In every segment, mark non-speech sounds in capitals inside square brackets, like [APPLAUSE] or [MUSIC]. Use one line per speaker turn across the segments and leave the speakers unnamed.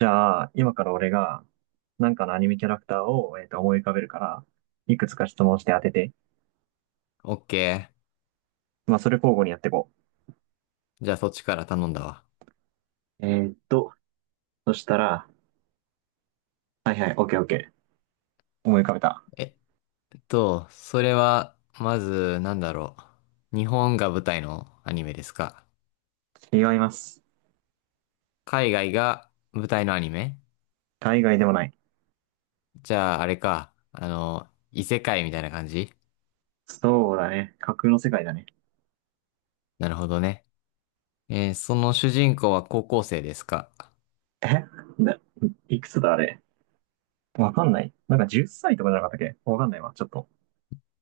じゃあ、今から俺が、なんかのアニメキャラクターを、思い浮かべるから、いくつか質問して当てて。
オッケ
まあ、それ交互にやっていこ
ー。じゃあそっちから頼んだわ。
う。そしたら、はいはい、オッケーオッケー。思い浮かべた。
えそれは、まず、日本が舞台のアニメですか？
違います。
海外が舞台のアニメ？
海外でもない。
じゃあ、あれか。異世界みたいな感じ？
そうだね。架空の世界だね。
なるほどね。その主人公は高校生ですか？
えな、いくつだあれ。わかんない。なんか10歳とかじゃなかったっけ、わかんないわ、ちょっと。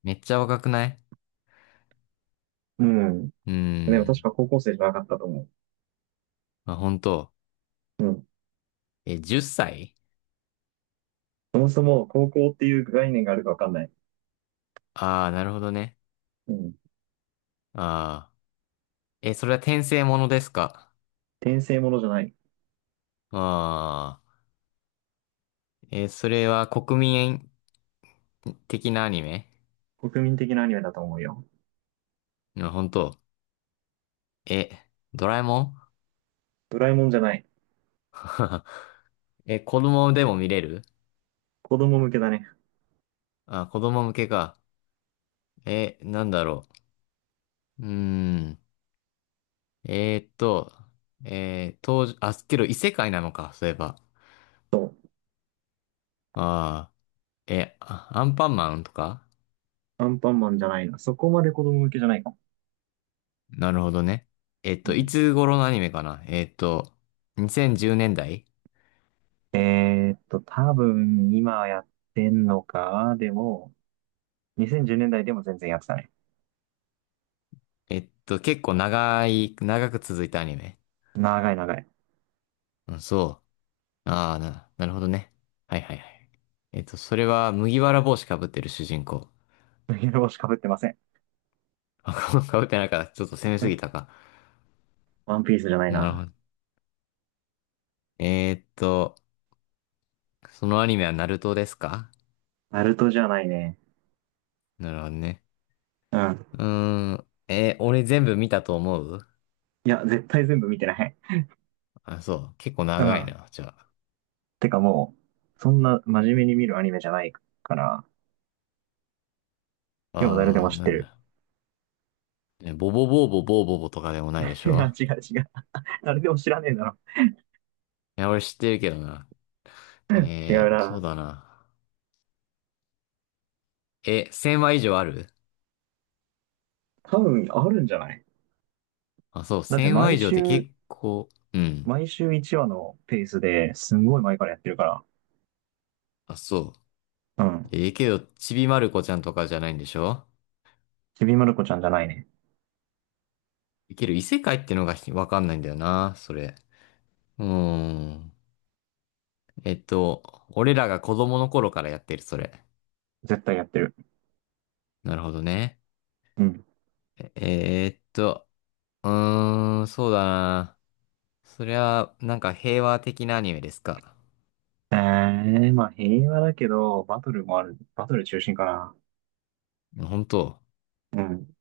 めっちゃ若くない？
うん。
うー
でも確
ん。
か高校生じゃなかったと思
まあ、本当。
う。うん。
え、10歳？
そもそも高校っていう概念があるかわかんない。
ああー、なるほどね。
うん。
ああ。え、それは転生ものですか？
転生ものじゃない。
ああー。それは国民的なアニメ？
国民的なアニメだと思うよ。
うん、本当。え、ドラえもん？
ドラえもんじゃない。
[LAUGHS] え、子供でも見れる？
子供向けだね。
あ、子供向けか。え、う。うーん。えーっと、当時、あ、けど異世界なのか、そういえば。
そう。
ああ、え、あアンパンマンとか？
アンパンマンじゃないな。そこまで子供向けじゃないかも。
なるほどね。えっ
う
と、い
ん。
つ頃のアニメかな？2010年代？
多分今やってんのか。でも、2010年代でも全然やってたね。
えっと、結構長い、長く続いたアニメ。
長い長い。
うん、そう。ああ、なるほどね。はいはいはい。えっと、それは麦わら帽子かぶってる主人公。
麦わら帽子かぶってません。
あ、[LAUGHS] かぶってないから、ちょっと攻め
う
すぎ
ん、
たか。
ワンピースじゃない
なる
な。
ほど。えーっと、そのアニメはナルトですか？
ナルトじゃないね。
なるほどね。
うん。
うーん。俺全部見たと思う？
いや、絶対全部見てない。
あ、そう。結構
う
長い
ん。
な、じゃ
てかもう、そんな真面目に見るアニメじゃないから、
あ。
でも誰で
あ
も
あ、
知っ
な
て
ん
る。
だ。ねボボボーボボーボボとかでもないで
[LAUGHS]
し
いや、
ょ？
違う違う。誰でも知らねえだろ。
いや、俺知ってるけどな。
違
え
う
ー、そう
な。
だな。え、1000話以上ある？
多分あるんじゃない？
あ、そう、
だって
1000話
毎
以上って
週、
結構、うん。
毎週1話のペースですんごい前からやってるから。
あ、そ
う
う。
ん。
えーけど、ちびまる子ちゃんとかじゃないんでしょ？
ちびまる子ちゃんじゃないね。
いける異世界ってのがひわかんないんだよな、それ。うーん。えっと、俺らが子供の頃からやってる、それ。
絶対やってる。
なるほどね。
うん。
えーっと、うーん、そうだな。そりゃ、なんか平和的なアニメですか。
えー、まあ平和だけど、バトルもある。バトル中心かな。
本当？
うん。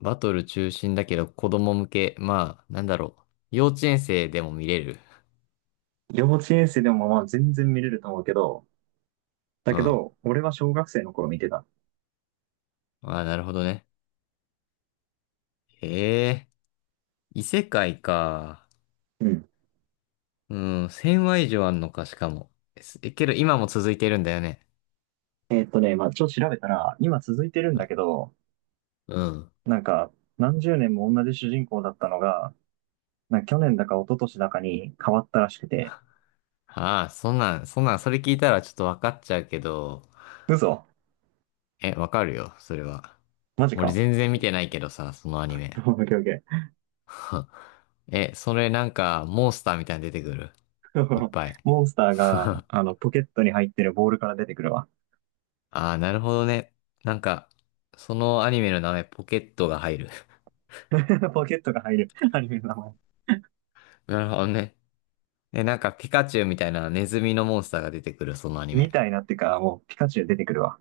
バトル中心だけど子供向け。まあ、なんだろう。幼稚園生でも見れる。
幼稚園生でもまあ全然見れると思うけど、だ
うん。
け
あ
ど、俺は小学生の頃見てた。
あ、なるほどね。へえ、異世界か。
うん。
うん、1000話以上あんのか、しかも。すえ、けど今も続いてるんだよね。
ね、まあちょっと調べたら、今続いてるん
う
だ
ん。
けど、
うん
なんか、何十年も同じ主人公だったのが、なんか去年だか一昨年だかに変わったらしくて。
ああ、そんなん、それ聞いたらちょっとわかっちゃうけど、
嘘、
え、わかるよ、それは。
マジ
俺
か。
全然見てないけどさ、そのア
[LAUGHS]
ニ
オ
メ。
ッケーオッケー。
[LAUGHS] え、それなんか、モンスターみたいに出てくる。いっ
[LAUGHS]
ぱい。
モンスター
[LAUGHS]
が、
あ
あの、ポケットに入ってるボールから出てくるわ。
あ、なるほどね。なんか、そのアニメの名前、ポケットが入る。[LAUGHS]
[LAUGHS] ポケットが入る [LAUGHS] アニメの名前。
なるほどね。え、なんか、ピカチュウみたいなネズミのモンスターが出てくる、そのアニ
み
メ。
たいなってか、もうピカチュウ出てくるわ。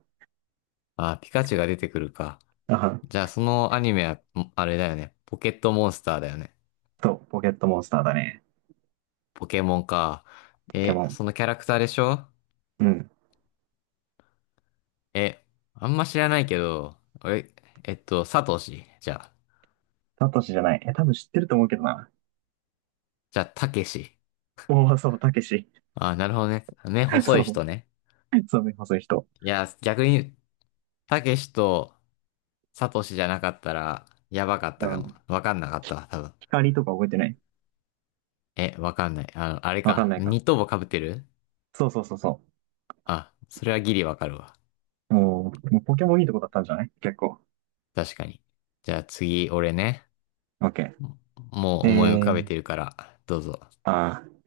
ああ、ピカチュウが出てくるか。
あは
じゃあ、そのアニメは、あれだよね。ポケットモンスターだよね。
と、ポケットモンスターだね。
ポケモンか。
ポケ
え、
モン。
そのキャラクターでしょ？
うん。
え、あんま知らないけど、え、えっと、サトシ。じゃあ、
サトシじゃない。え、多分知ってると思うけどな。
じゃあ、タケシ。
おお、そう、たけし。
あ、なるほどね。ね、
[LAUGHS]
細
そ
い
う、
人ね。
そうね、そういう人。
いや、逆に、タケシとサトシじゃなかったら、やばかっ
あ
たかも。
の、
わかんなかったわ、多分。
光とか覚えてない？
え、わかんない。あの、あれ
わかん
か。
ないか。
ニット帽被ってる？
そうそうそうそ
あ、それはギリわかるわ。
う。もう、もうポケモンいいとこだったんじゃない、結構。
確かに。じゃあ次、俺ね。
オッケ
も
ー。
う思い浮かべ
ー、
てるから、どうぞ。
あー、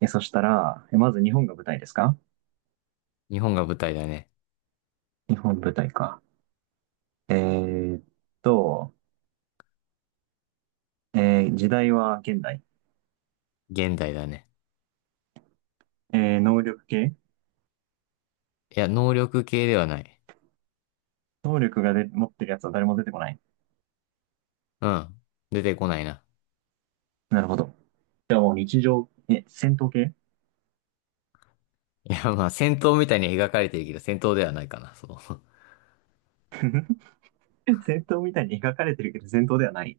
え、そしたら、え、まず日本が舞台ですか？
日本が舞台だね。
日本舞台か。えーっと、えー時代は現代。
現代だね。
えー能力系？
いや、能力系ではない。
能力がで持ってるやつは誰も出てこない。
うん。出てこないな。
なるほど。じゃあもう日常、え、戦闘系？
いや、まあ、戦闘みたいに描かれてるけど、戦闘ではないかな、そ
[LAUGHS] 戦闘みたいに描かれてるけど戦闘ではない。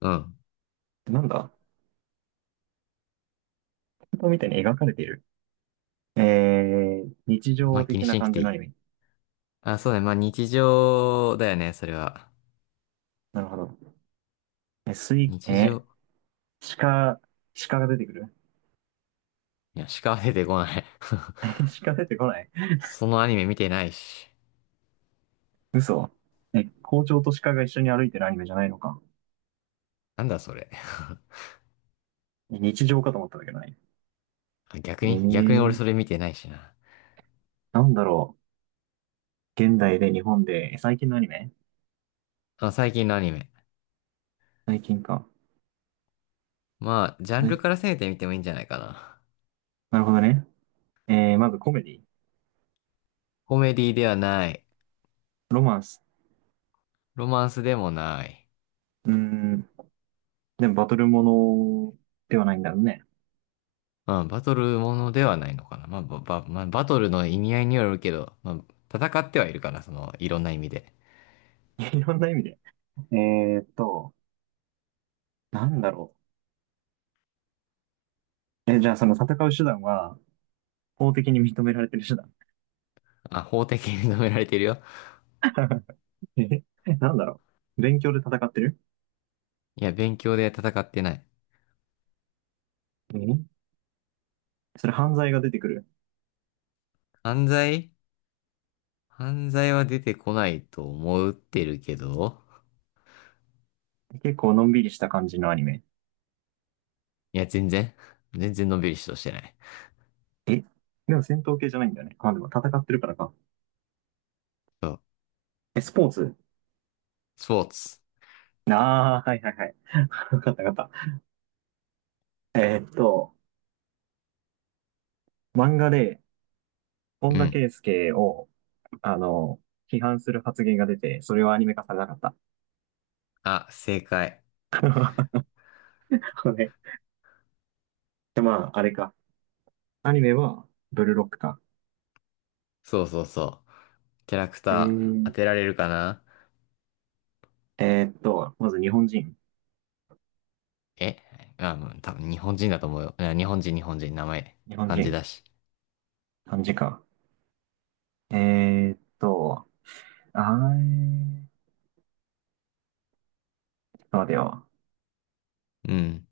う。[LAUGHS] うん。
なんだ、戦闘みたいに描かれてる。えー、日
まあ、
常
気に
的
し
な
なく
感じ
てい
のアニ
い。
メ。
あ、そうだね。まあ、日常だよね、それは。
なるほど。え、水、
日
え
常。
ー、鹿、鹿が出てくる？
いや、しか出てこない。
[LAUGHS] 鹿出てこない？
[LAUGHS] そのアニメ見てないし。
嘘。え、校長と鹿が一緒に歩いてるアニメじゃないのか。
なんだ、それ。[LAUGHS]
日常かと思ったんだけどね。
あ逆
え
に逆に俺
ー、
それ見てないしな。
なんだろう。現代で日本で、え最近のアニメ？
あ、最近のアニメ。
最近か。
まあ、ジャン
最
ル
近、
から攻めてみてもいいんじゃないかな。
なるほどね。えー、まずコメディ、
コメディではない。
ロマンス。
ロマンスでもない。
うーん、でもバトルものではないんだろうね。
まあ、バトルものではないのかな。まあ、まあ、バトルの意味合いによるけど、まあ、戦ってはいるかな、その、いろんな意味で。
[LAUGHS] いろんな意味で。えーっと、なんだろう。え、じゃあその戦う手段は、法的に認められてる手段。
まあ、法的に認められてるよ。
[LAUGHS] え、なんだろう。勉強で戦ってる？
いや、勉強で戦ってない。
えそれ犯罪が出てくる。
犯罪？犯罪は出てこないと思ってるけど、
結構のんびりした感じのアニメ。
いや、全然のんびりしとしてない。
え、でも戦闘系じゃないんだよね。まあ、でも戦ってるからか。
そう。
え、スポーツ？
スポーツ。
ああー、はいはいはい。[LAUGHS] わかったわかった。えーっと、漫画で、本
う
田
ん。
圭佑を、あの、批判する発言が出て、それはアニメ化されなかった。
あ、正解。
[LAUGHS] ねで、まあ、あれか。アニメは、ブルーロックか。
そうそうそう。キャラク
え
ター、当
ー、
てられるかな？
えーっと、まず日本人。
えあ、うん、多分日本人だと思うよ。日本人、名前、
日本
漢字
人。
だし。
漢字か。えーっと、あー、ちょっと待てよ。
うん。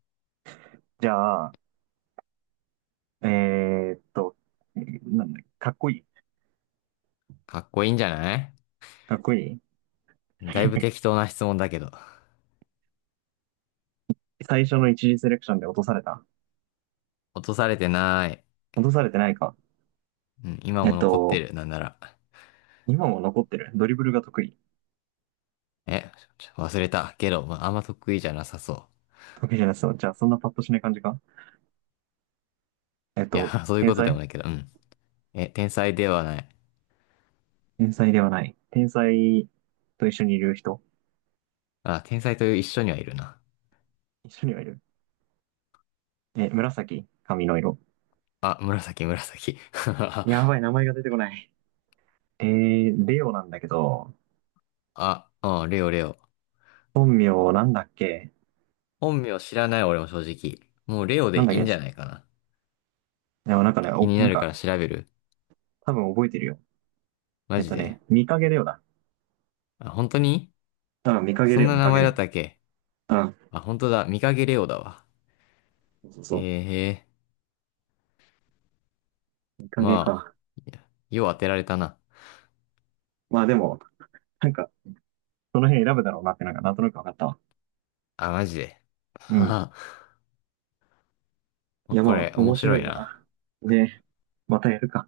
じゃあ、えーっと、なんだ、かっこいい。
かっこいいんじゃない？
かっこいい。
だいぶ
[LAUGHS]
適当な質問だけど。
最初の一次セレクションで落とされた。
落とされてない。
落とされてないか。
うん、今
え
も
っ
残って
と、
る、なんなら。
今も残ってる。ドリブルが得意。
え、ちょ忘れた。けど、まあ、あんま得意じゃなさそう。
わけじゃないですよ。じゃあ、そんなパッとしない感じか？えっ
いや、
と、
[LAUGHS] そういう
天
ことでも
才？
ないけど、うん。え、天才ではない。
天才ではない。天才と一緒にいる人？
あ、天才という一緒にはいるな。
一緒にはいる？え、紫髪の色。
あ、紫、紫。[LAUGHS]
やばい、名前が出てこない。えー、レオなんだけど、
あ、あ、レオ、レオ。
本名なんだっけ？
本名知らない、俺も正直。もうレオ
なん
で
だっ
いい
け
んじ
ち
ゃない
ょ、
かな。
でもなんかね、
気
お、
に
な
な
ん
るか
か、
ら調べる。
多分覚えてるよ。え
マ
っ
ジ
とね、
で。
見かげレオだ。
あ、本当に？
あ、見かけ
そん
レオ、
な
見
名
かけ
前
レ
だっ
オ、
たっけ？
あ、
あ、本当だ。見かけレオだわ。
そうそうそ
へ
う。
え、へえ。
見かけ
ま
か。
あ、いやよう当てられたな。
まあでも、なんか、その辺選ぶだろうなってなんか、なんとなくわかったわ。
あ、マジで。
う
は
ん。
は
い
まあ
や
こ
ま
れ、
あ、
面
面白
白い
い
な。
な。ね、またやるか。